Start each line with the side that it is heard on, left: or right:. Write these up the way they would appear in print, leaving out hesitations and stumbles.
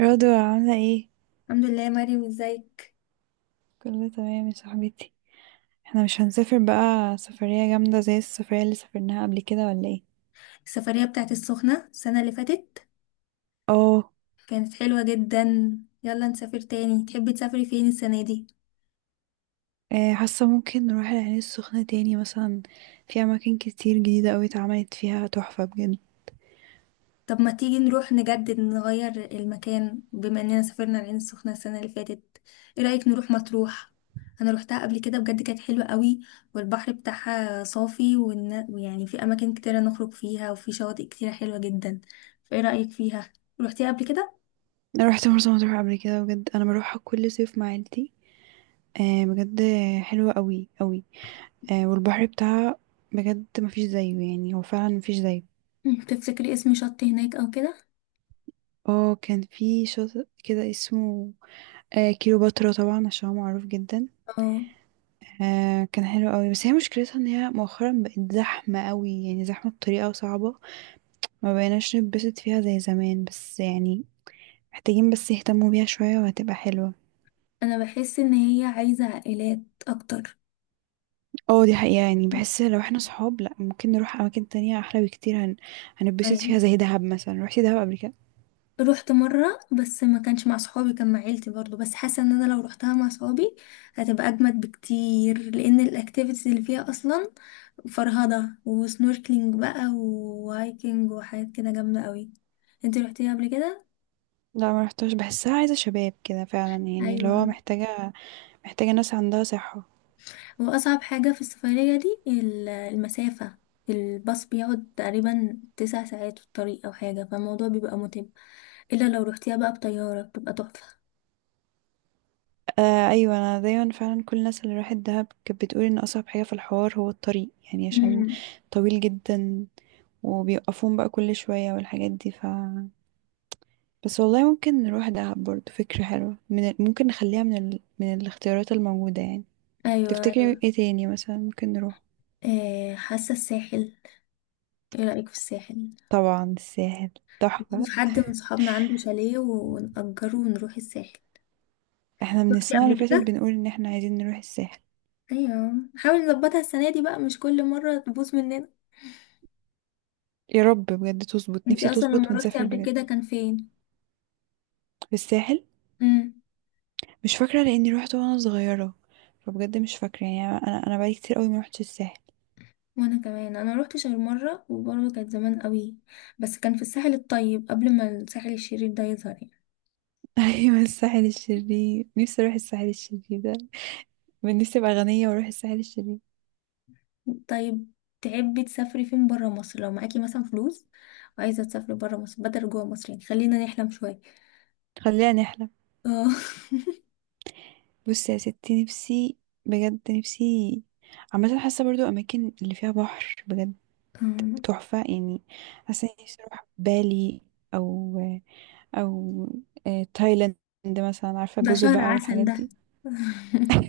right: رضوى عاملة ايه؟
left: الحمد لله يا مريم، ازيك؟
right: كله تمام يا صاحبتي. احنا مش هنسافر بقى سفرية جامدة زي السفرية اللي سافرناها قبل كده ولا ايه؟
left: السفرية بتاعت السخنة السنة اللي فاتت
right: اه.
left: كانت حلوة جدا. يلا نسافر تاني، تحبي تسافري فين السنة دي؟
right: حاسة ممكن نروح العين السخنة تاني مثلا. في أماكن كتير جديدة أوي اتعملت فيها تحفة بجد.
left: طب ما تيجي نروح نجدد نغير المكان، بما اننا سافرنا العين السخنة السنة اللي فاتت. ايه رأيك نروح مطروح؟ انا روحتها قبل كده بجد، كانت حلوة قوي. والبحر بتاعها صافي، ويعني في اماكن كتيرة نخرج فيها وفي شواطئ كتيرة حلوة جدا. فايه رأيك فيها؟ روحتيها قبل كده؟
right: أنا روحت مرسى مطروح قبل كده بجد، أنا بروحها كل صيف مع عيلتي. آه، بجد. حلوة أوي أوي. والبحر بتاعها بجد مفيش زيه، يعني هو فعلا مفيش زيه.
left: تفتكري اسم شط هناك او كده؟
right: اه، كان في شاطئ كده اسمه. كيلوباترا طبعا، عشان هو معروف جدا.
left: اه.
right: كان حلو قوي، بس هي مشكلتها ان هي مؤخرا بقت زحمة قوي، يعني زحمة بطريقة صعبة. ما بقيناش نتبسط فيها زي زمان بس يعني، محتاجين بس يهتموا بيها شوية وهتبقى حلوة.
left: انا بحس ان هي عايزة عائلات اكتر.
right: اه، دي حقيقة يعني. بحس لو احنا صحاب لا، ممكن نروح اماكن تانية احلى بكتير. هنتبسط
left: ايوه،
right: فيها زي دهب مثلا. روحتي دهب قبل كده؟
left: رحت مرة بس ما كانش مع صحابي، كان مع عيلتي برضو. بس حاسة ان انا لو رحتها مع صحابي هتبقى اجمد بكتير، لان الاكتيفيتيز اللي فيها اصلا فرهضة وسنوركلينج بقى وهايكنج وحاجات كده جامدة قوي. انتي رحتيها قبل كده؟
right: لا ما رحتهاش، بحسها عايزة شباب كده فعلا، يعني اللي هو
left: ايوه.
right: محتاجة ناس عندها صحة.
left: وأصعب حاجة في السفرية دي المسافة. الباص بيقعد تقريبا 9 ساعات في الطريق أو حاجة، فالموضوع بيبقى متعب. إلا لو روحتيها بقى بطيارة بتبقى تحفة.
right: آه ايوه، انا دايما فعلا كل الناس اللي راحت دهب كانت بتقول ان اصعب حاجة في الحوار هو الطريق، يعني عشان
left: مم.
right: طويل جدا، وبيوقفون بقى كل شوية والحاجات دي بس والله ممكن نروح دهب برضو، فكرة حلوة ممكن نخليها من الاختيارات الموجودة يعني.
left: أيوة.
right: تفتكري ايه تاني مثلا ممكن نروح؟
left: حاسة الساحل. ايه رأيك في الساحل؟
right: طبعا الساحل تحفة.
left: في حد من صحابنا عنده شاليه ونأجره ونروح الساحل.
right: احنا من
left: روحتي
right: السنة
left: قبل
right: اللي فاتت
left: كده؟
right: بنقول ان احنا عايزين نروح الساحل.
left: أيوة، حاول نظبطها السنة دي بقى، مش كل مرة تبوظ مننا.
right: يا رب بجد تظبط، نفسي
left: انتي أصلا لما
right: تظبط
left: روحتي
right: ونسافر
left: قبل
right: بجد.
left: كده كان فين؟
right: الساحل.
left: مم.
right: مش فاكرة لاني روحت وانا صغيرة، فبجد مش فاكرة يعني. انا بقالي كتير قوي ما روحتش الساحل.
left: وانا كمان انا روحت شرم مره وبرضه كانت زمان قوي. بس كان في الساحل الطيب قبل ما الساحل الشرير ده يظهر يعني.
right: ايوه، الساحل الشرير، نفسي اروح الساحل الشرير ده. من نفسي ابقى غنية واروح الساحل الشرير.
left: طيب، تحبي تسافري فين برا مصر لو معاكي مثلا فلوس، وعايزه تسافري برا مصر بدل جوا مصر، يعني خلينا نحلم شويه.
right: خلينا نحلم.
left: اه.
right: بصي يا ستي، نفسي، بجد نفسي. عامة حاسة برضو أماكن اللي فيها بحر بجد تحفة يعني. حاسة إني نفسي أروح بالي. أو أو تايلاند مثلا، عارفة
left: ده
right: جزر
left: شهر
right: بقى
left: عسل
right: والحاجات
left: ده.
right: دي.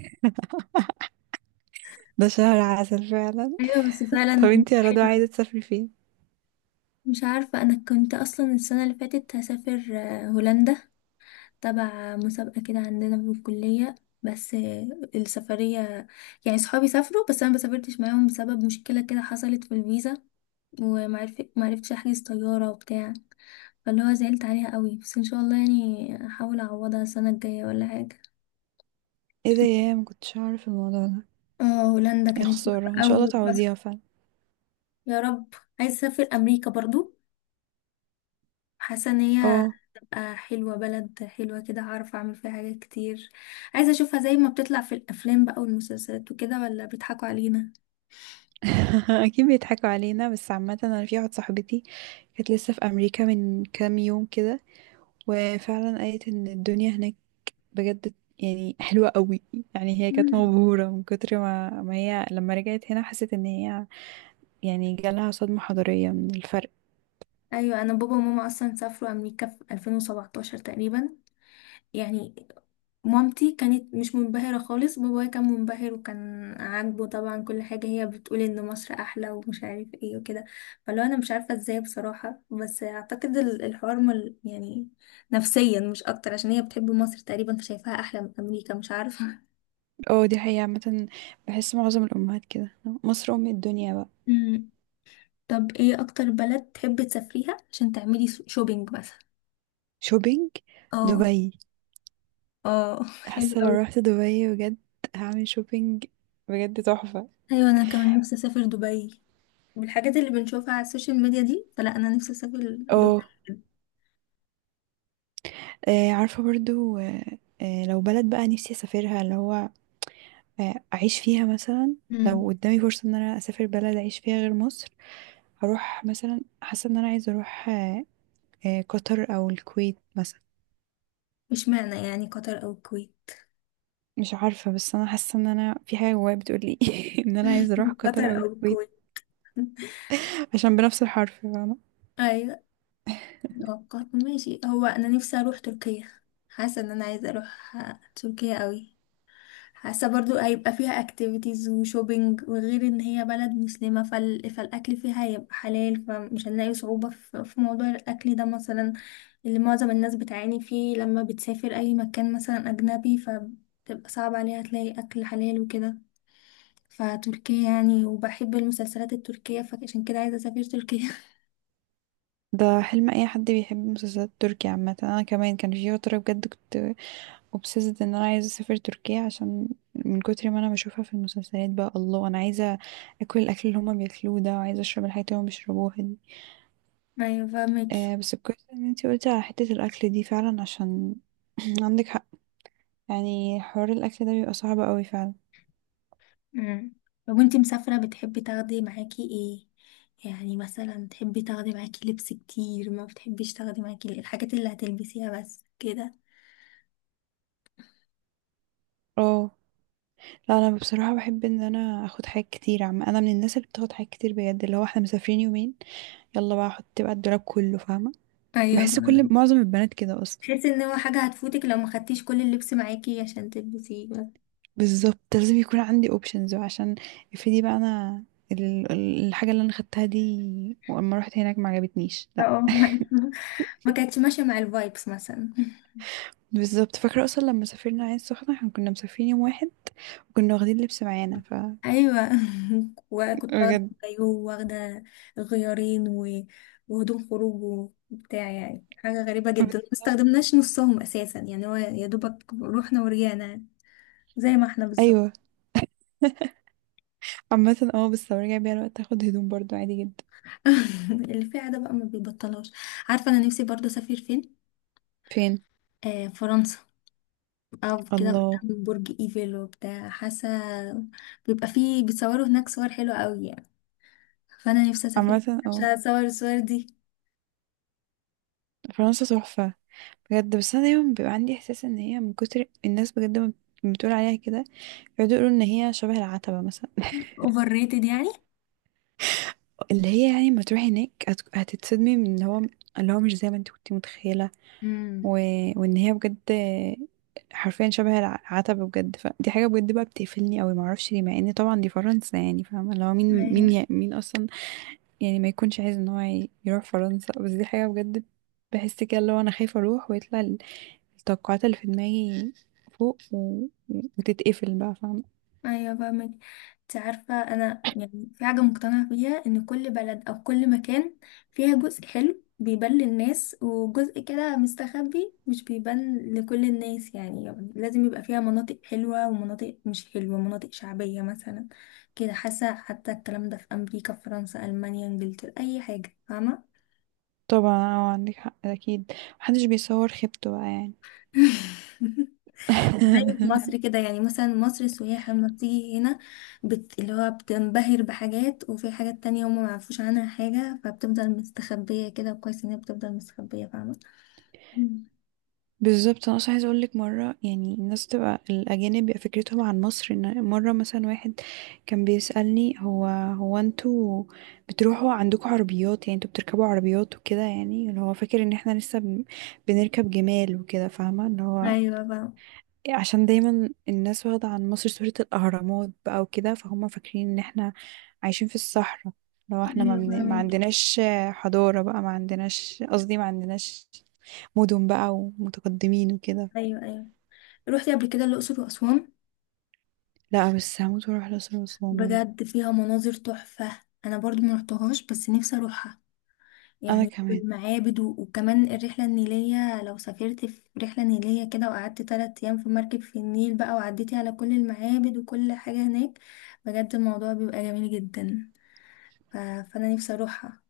right: ده شهر عسل فعلا.
left: ايوه بس
right: طب
left: فعلا
right: انتي يا
left: حلو.
right: رضوى عايزة تسافري فين؟
left: مش عارفه، انا كنت اصلا السنه اللي فاتت هسافر هولندا، تبع مسابقة كده عندنا في الكلية. بس السفرية يعني صحابي سافروا بس أنا مسافرتش معاهم بسبب مشكلة كده حصلت في الفيزا، معرفتش أحجز طيارة وبتاع، فاللي هو زعلت عليها قوي. بس إن شاء الله يعني أحاول أعوضها السنة الجاية ولا حاجة.
right: ايه ده؟ يا، مكنتش أعرف الموضوع ده.
left: اه، هولندا
right: يا
left: كانت
right: خسارة، ان شاء الله
left: أول بس.
right: تعوضيها فعلا.
left: يا رب. عايزة أسافر أمريكا برضو، حاسة إن هي
right: اه.
left: تبقى حلوة، بلد حلوة كده هعرف أعمل فيها حاجات كتير. عايزة أشوفها زي ما بتطلع في الأفلام بقى والمسلسلات وكده، ولا بيضحكوا علينا؟
right: اكيد بيضحكوا علينا، بس عامة انا في واحدة صاحبتي كانت لسه في امريكا من كام يوم كده، وفعلا قالت ان الدنيا هناك بجد، يعني حلوة قوي. يعني هي كانت
left: مم.
right: مبهورة من كتر ما هي لما رجعت هنا حست ان هي يعني جالها صدمة حضارية من الفرق.
left: ايوه، انا بابا وماما اصلا سافروا امريكا في 2017 تقريبا. يعني مامتي كانت مش منبهره خالص، بابايا كان منبهر وكان عاجبه طبعا كل حاجه. هي بتقول ان مصر احلى ومش عارف ايه وكده. فلو انا مش عارفه ازاي بصراحه، بس اعتقد الحوار مل يعني نفسيا مش اكتر، عشان هي بتحب مصر تقريبا فشايفاها احلى من امريكا، مش عارفه.
right: اه، دي حقيقة عامة، بحس معظم الأمهات كده، مصر أم الدنيا بقى.
left: مم. طب ايه اكتر بلد تحبي تسافريها عشان تعملي شوبينج مثلا؟
right: شوبينج؟
left: اه.
right: دبي.
left: اه
right: حاسة لو
left: حلو.
right: رحت دبي بجد هعمل شوبينج بجد تحفة.
left: ايوه انا كمان نفسي اسافر دبي، والحاجات اللي بنشوفها على السوشيال ميديا دي، فلا انا نفسي اسافر دبي.
right: اه عارفة برضو، لو بلد بقى نفسي أسافرها، اللي هو اعيش فيها مثلا.
left: امم.
right: لو قدامي فرصة ان انا اسافر بلد اعيش فيها غير مصر، هروح مثلا. حاسة ان انا عايزة اروح قطر او الكويت مثلا.
left: مش معنى يعني قطر او الكويت.
right: مش عارفة بس انا حاسة ان انا في حاجة جوايا بتقولي ان انا عايزة اروح
left: قطر
right: قطر او
left: او
right: الكويت،
left: الكويت.
right: عشان بنفس الحرف، فاهمة؟
left: ايوه. قطر ماشي، هو انا نفسي اروح تركيا. حاسه ان انا عايزه اروح تركيا قوي. حاسة برضو هيبقى فيها اكتيفيتيز وشوبينج، وغير ان هي بلد مسلمة فالاكل فيها هيبقى حلال، فمش هنلاقي صعوبة في موضوع الاكل ده مثلا، اللي معظم الناس بتعاني فيه لما بتسافر اي مكان مثلا اجنبي فبتبقى صعب عليها تلاقي اكل حلال وكده. فتركيا يعني، وبحب المسلسلات التركية فعشان كده عايزة اسافر تركيا.
right: ده حلم اي حد بيحب مسلسلات تركيا. عامة انا كمان كان في فترة بجد كنت obsessed ان انا عايزة اسافر تركيا، عشان من كتر ما انا بشوفها في المسلسلات بقى، الله انا عايزة اكل الاكل اللي هما بياكلوه ده، وعايزة اشرب الحاجات اللي هما بيشربوها دي.
left: ايوه فاهمك.
right: آه، بس كويس ان انتي قلتي على حتة الاكل دي فعلا، عشان عندك حق. يعني حوار الاكل ده بيبقى صعب قوي فعلا.
left: امم. لو انت مسافرة بتحبي تاخدي معاكي ايه؟ يعني مثلا تحبي تاخدي معاكي لبس كتير، ما بتحبيش تاخدي معاكي الحاجات اللي هتلبسيها بس كده.
right: اه. لا، انا بصراحة بحب ان انا اخد حاجات كتير. عم، انا من الناس اللي بتاخد حاجات كتير بجد. اللي هو احنا مسافرين يومين، يلا بقى احط بقى الدولاب كله، فاهمة؟
left: ايوه
right: بحس كل
left: فاهمة.
right: معظم البنات كده اصلا.
left: تحسي ان هو حاجة هتفوتك لو ما خدتيش كل اللبس معاكي عشان تلبسيه بس.
right: بالظبط لازم يكون عندي اوبشنز، عشان افرضي بقى انا الحاجة اللي انا خدتها دي واما رحت هناك ما عجبتنيش.
left: اه. ما كانتش ماشية مع الفايبس مثلا.
right: بالظبط، فاكرة أصلا لما سافرنا عين السخنة احنا كنا مسافرين يوم واحد، وكنا واخدين لبس معانا
left: ايوه. وكنت واخده
right: بجد.
left: كايو واخده غيارين وهدوم خروج وبتاع، يعني حاجه غريبه جدا ما
right: بالظبط.
left: استخدمناش نصهم اساسا، يعني هو يا دوبك رحنا ورجعنا. زي ما احنا بالظبط.
right: أيوه. عامة بس لو رجع بيا الوقت هاخد هدوم برضو عادي جدا.
left: اللي فيها ده بقى ما بيبطلهاش. عارفه انا نفسي برضه اسافر فين؟
right: فين؟
left: فرنسا، او كده
right: الله!
left: قدام برج ايفل وبتاع. حاسه بيبقى فيه بيتصوروا هناك صور حلوه قوي يعني. فانا نفسي اسافر
right: عامة
left: عشان اصور الصور دي.
right: فرنسا تحفة بجد. بس أنا دايما بيبقى عندي إحساس إن هي من كتر الناس بجد ما بتقول عليها كده، يقعدوا يقولوا إن هي شبه العتبة مثلا.
left: اوفر ريتد يعني.
right: اللي هي يعني ما تروحي هناك هتتصدمي من إن هو اللي هو مش زي ما انت كنت متخيلة. و...
left: امم.
right: وان هي بجد حرفيا شبه العتبة بجد، فدي حاجة بجد بقى بتقفلني قوي، معرفش ليه، مع ان طبعا دي فرنسا يعني، فاهمة؟ اللي هو مين اصلا، يعني ما يكونش عايز ان هو يروح فرنسا. بس دي حاجة بجد، بحس كده اللي هو انا خايفة اروح ويطلع التوقعات اللي في دماغي فوق وتتقفل بقى، فاهمة؟
left: ايوه فاهمك. انت عارفه، انا يعني في حاجه مقتنعه بيها ان كل بلد او كل مكان فيها جزء حلو بيبان للناس، وجزء كده مستخبي مش بيبان لكل الناس. يعني لازم يبقى فيها مناطق حلوه ومناطق مش حلوه، مناطق شعبيه مثلا كده. حاسه حتى الكلام ده في امريكا، في فرنسا، المانيا، انجلترا، اي حاجه فاهمه.
right: طبعا عندك حق اكيد، محدش بيصور خيبته بقى يعني.
left: زي في مصر كده، يعني مثلا مصر السياح لما بتيجي هنا اللي هو بتنبهر بحاجات، وفي حاجات تانية هما معرفوش عنها حاجة فبتفضل مستخبية. كده كويس ان هي بتفضل مستخبية، فاهمة. مم.
right: بالظبط، انا اصلا عايزه اقول لك مره، يعني الناس، تبقى الاجانب بيبقى فكرتهم عن مصر ان مره مثلا واحد كان بيسالني، هو انتوا بتروحوا عندكم عربيات، يعني انتوا بتركبوا عربيات وكده، يعني اللي هو فاكر ان احنا لسه بنركب جمال وكده، فاهمه؟ اللي هو
left: ايوه بقى.
right: عشان دايما الناس واخده عن مصر صوره الاهرامات بقى وكده، فهم فاكرين ان احنا عايشين في الصحراء، لو احنا
left: ايوه
right: ما
left: فاهمك.
right: عندناش حضاره بقى، ما عندناش، قصدي ما عندناش مدن بقى ومتقدمين وكده.
left: ايوه، ايوه. روحتي قبل كده الأقصر وأسوان؟
right: لا، بس هموت واروح الأقصر وأسوان بجد.
left: بجد فيها مناظر تحفة، انا برضو ما رحتهاش بس نفسي اروحها
right: أنا
left: يعني.
right: كمان،
left: والمعابد وكمان الرحلة النيلية، لو سافرت في رحلة نيلية كده وقعدت 3 أيام في مركب في النيل بقى وعديتي على كل المعابد وكل حاجة هناك، بجد الموضوع بيبقى جميل جدا. فأنا نفسي أروحها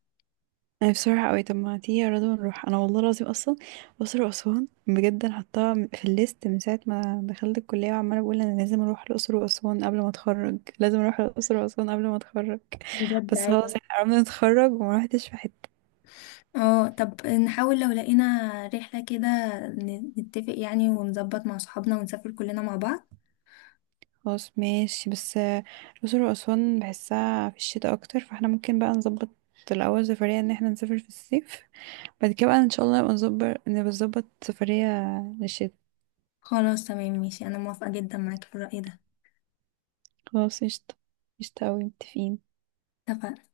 right: أنا بصراحة أوي. طب ما تيجي يا رضوى نروح؟ أنا والله العظيم أصلا الأقصر وأسوان بجد، أنا حطاها في الليست من ساعة ما دخلت الكلية، وعمالة بقول أنا لازم أروح الأقصر وأسوان قبل ما أتخرج، لازم أروح الأقصر وأسوان قبل ما أتخرج.
left: بجد.
right: بس
left: أيوة،
right: خلاص احنا قربنا نتخرج وما روحتش في حتة.
left: اه طب نحاول لو لقينا رحلة كده نتفق يعني، ونظبط مع صحابنا ونسافر كلنا مع بعض.
right: خلاص ماشي، بس الأقصر وأسوان بحسها في الشتاء أكتر، فاحنا ممكن بقى نظبط الأول سفرية إن احنا نسافر في الصيف، بعد كده بقى إن شاء الله نبقى نظبط سفرية للشتاء.
left: خلاص تمام ماشي، أنا موافقة جدا معاك في الرأي ده.
right: خلاص قشطة. قشطة أوي، متفقين.
left: اتفقنا.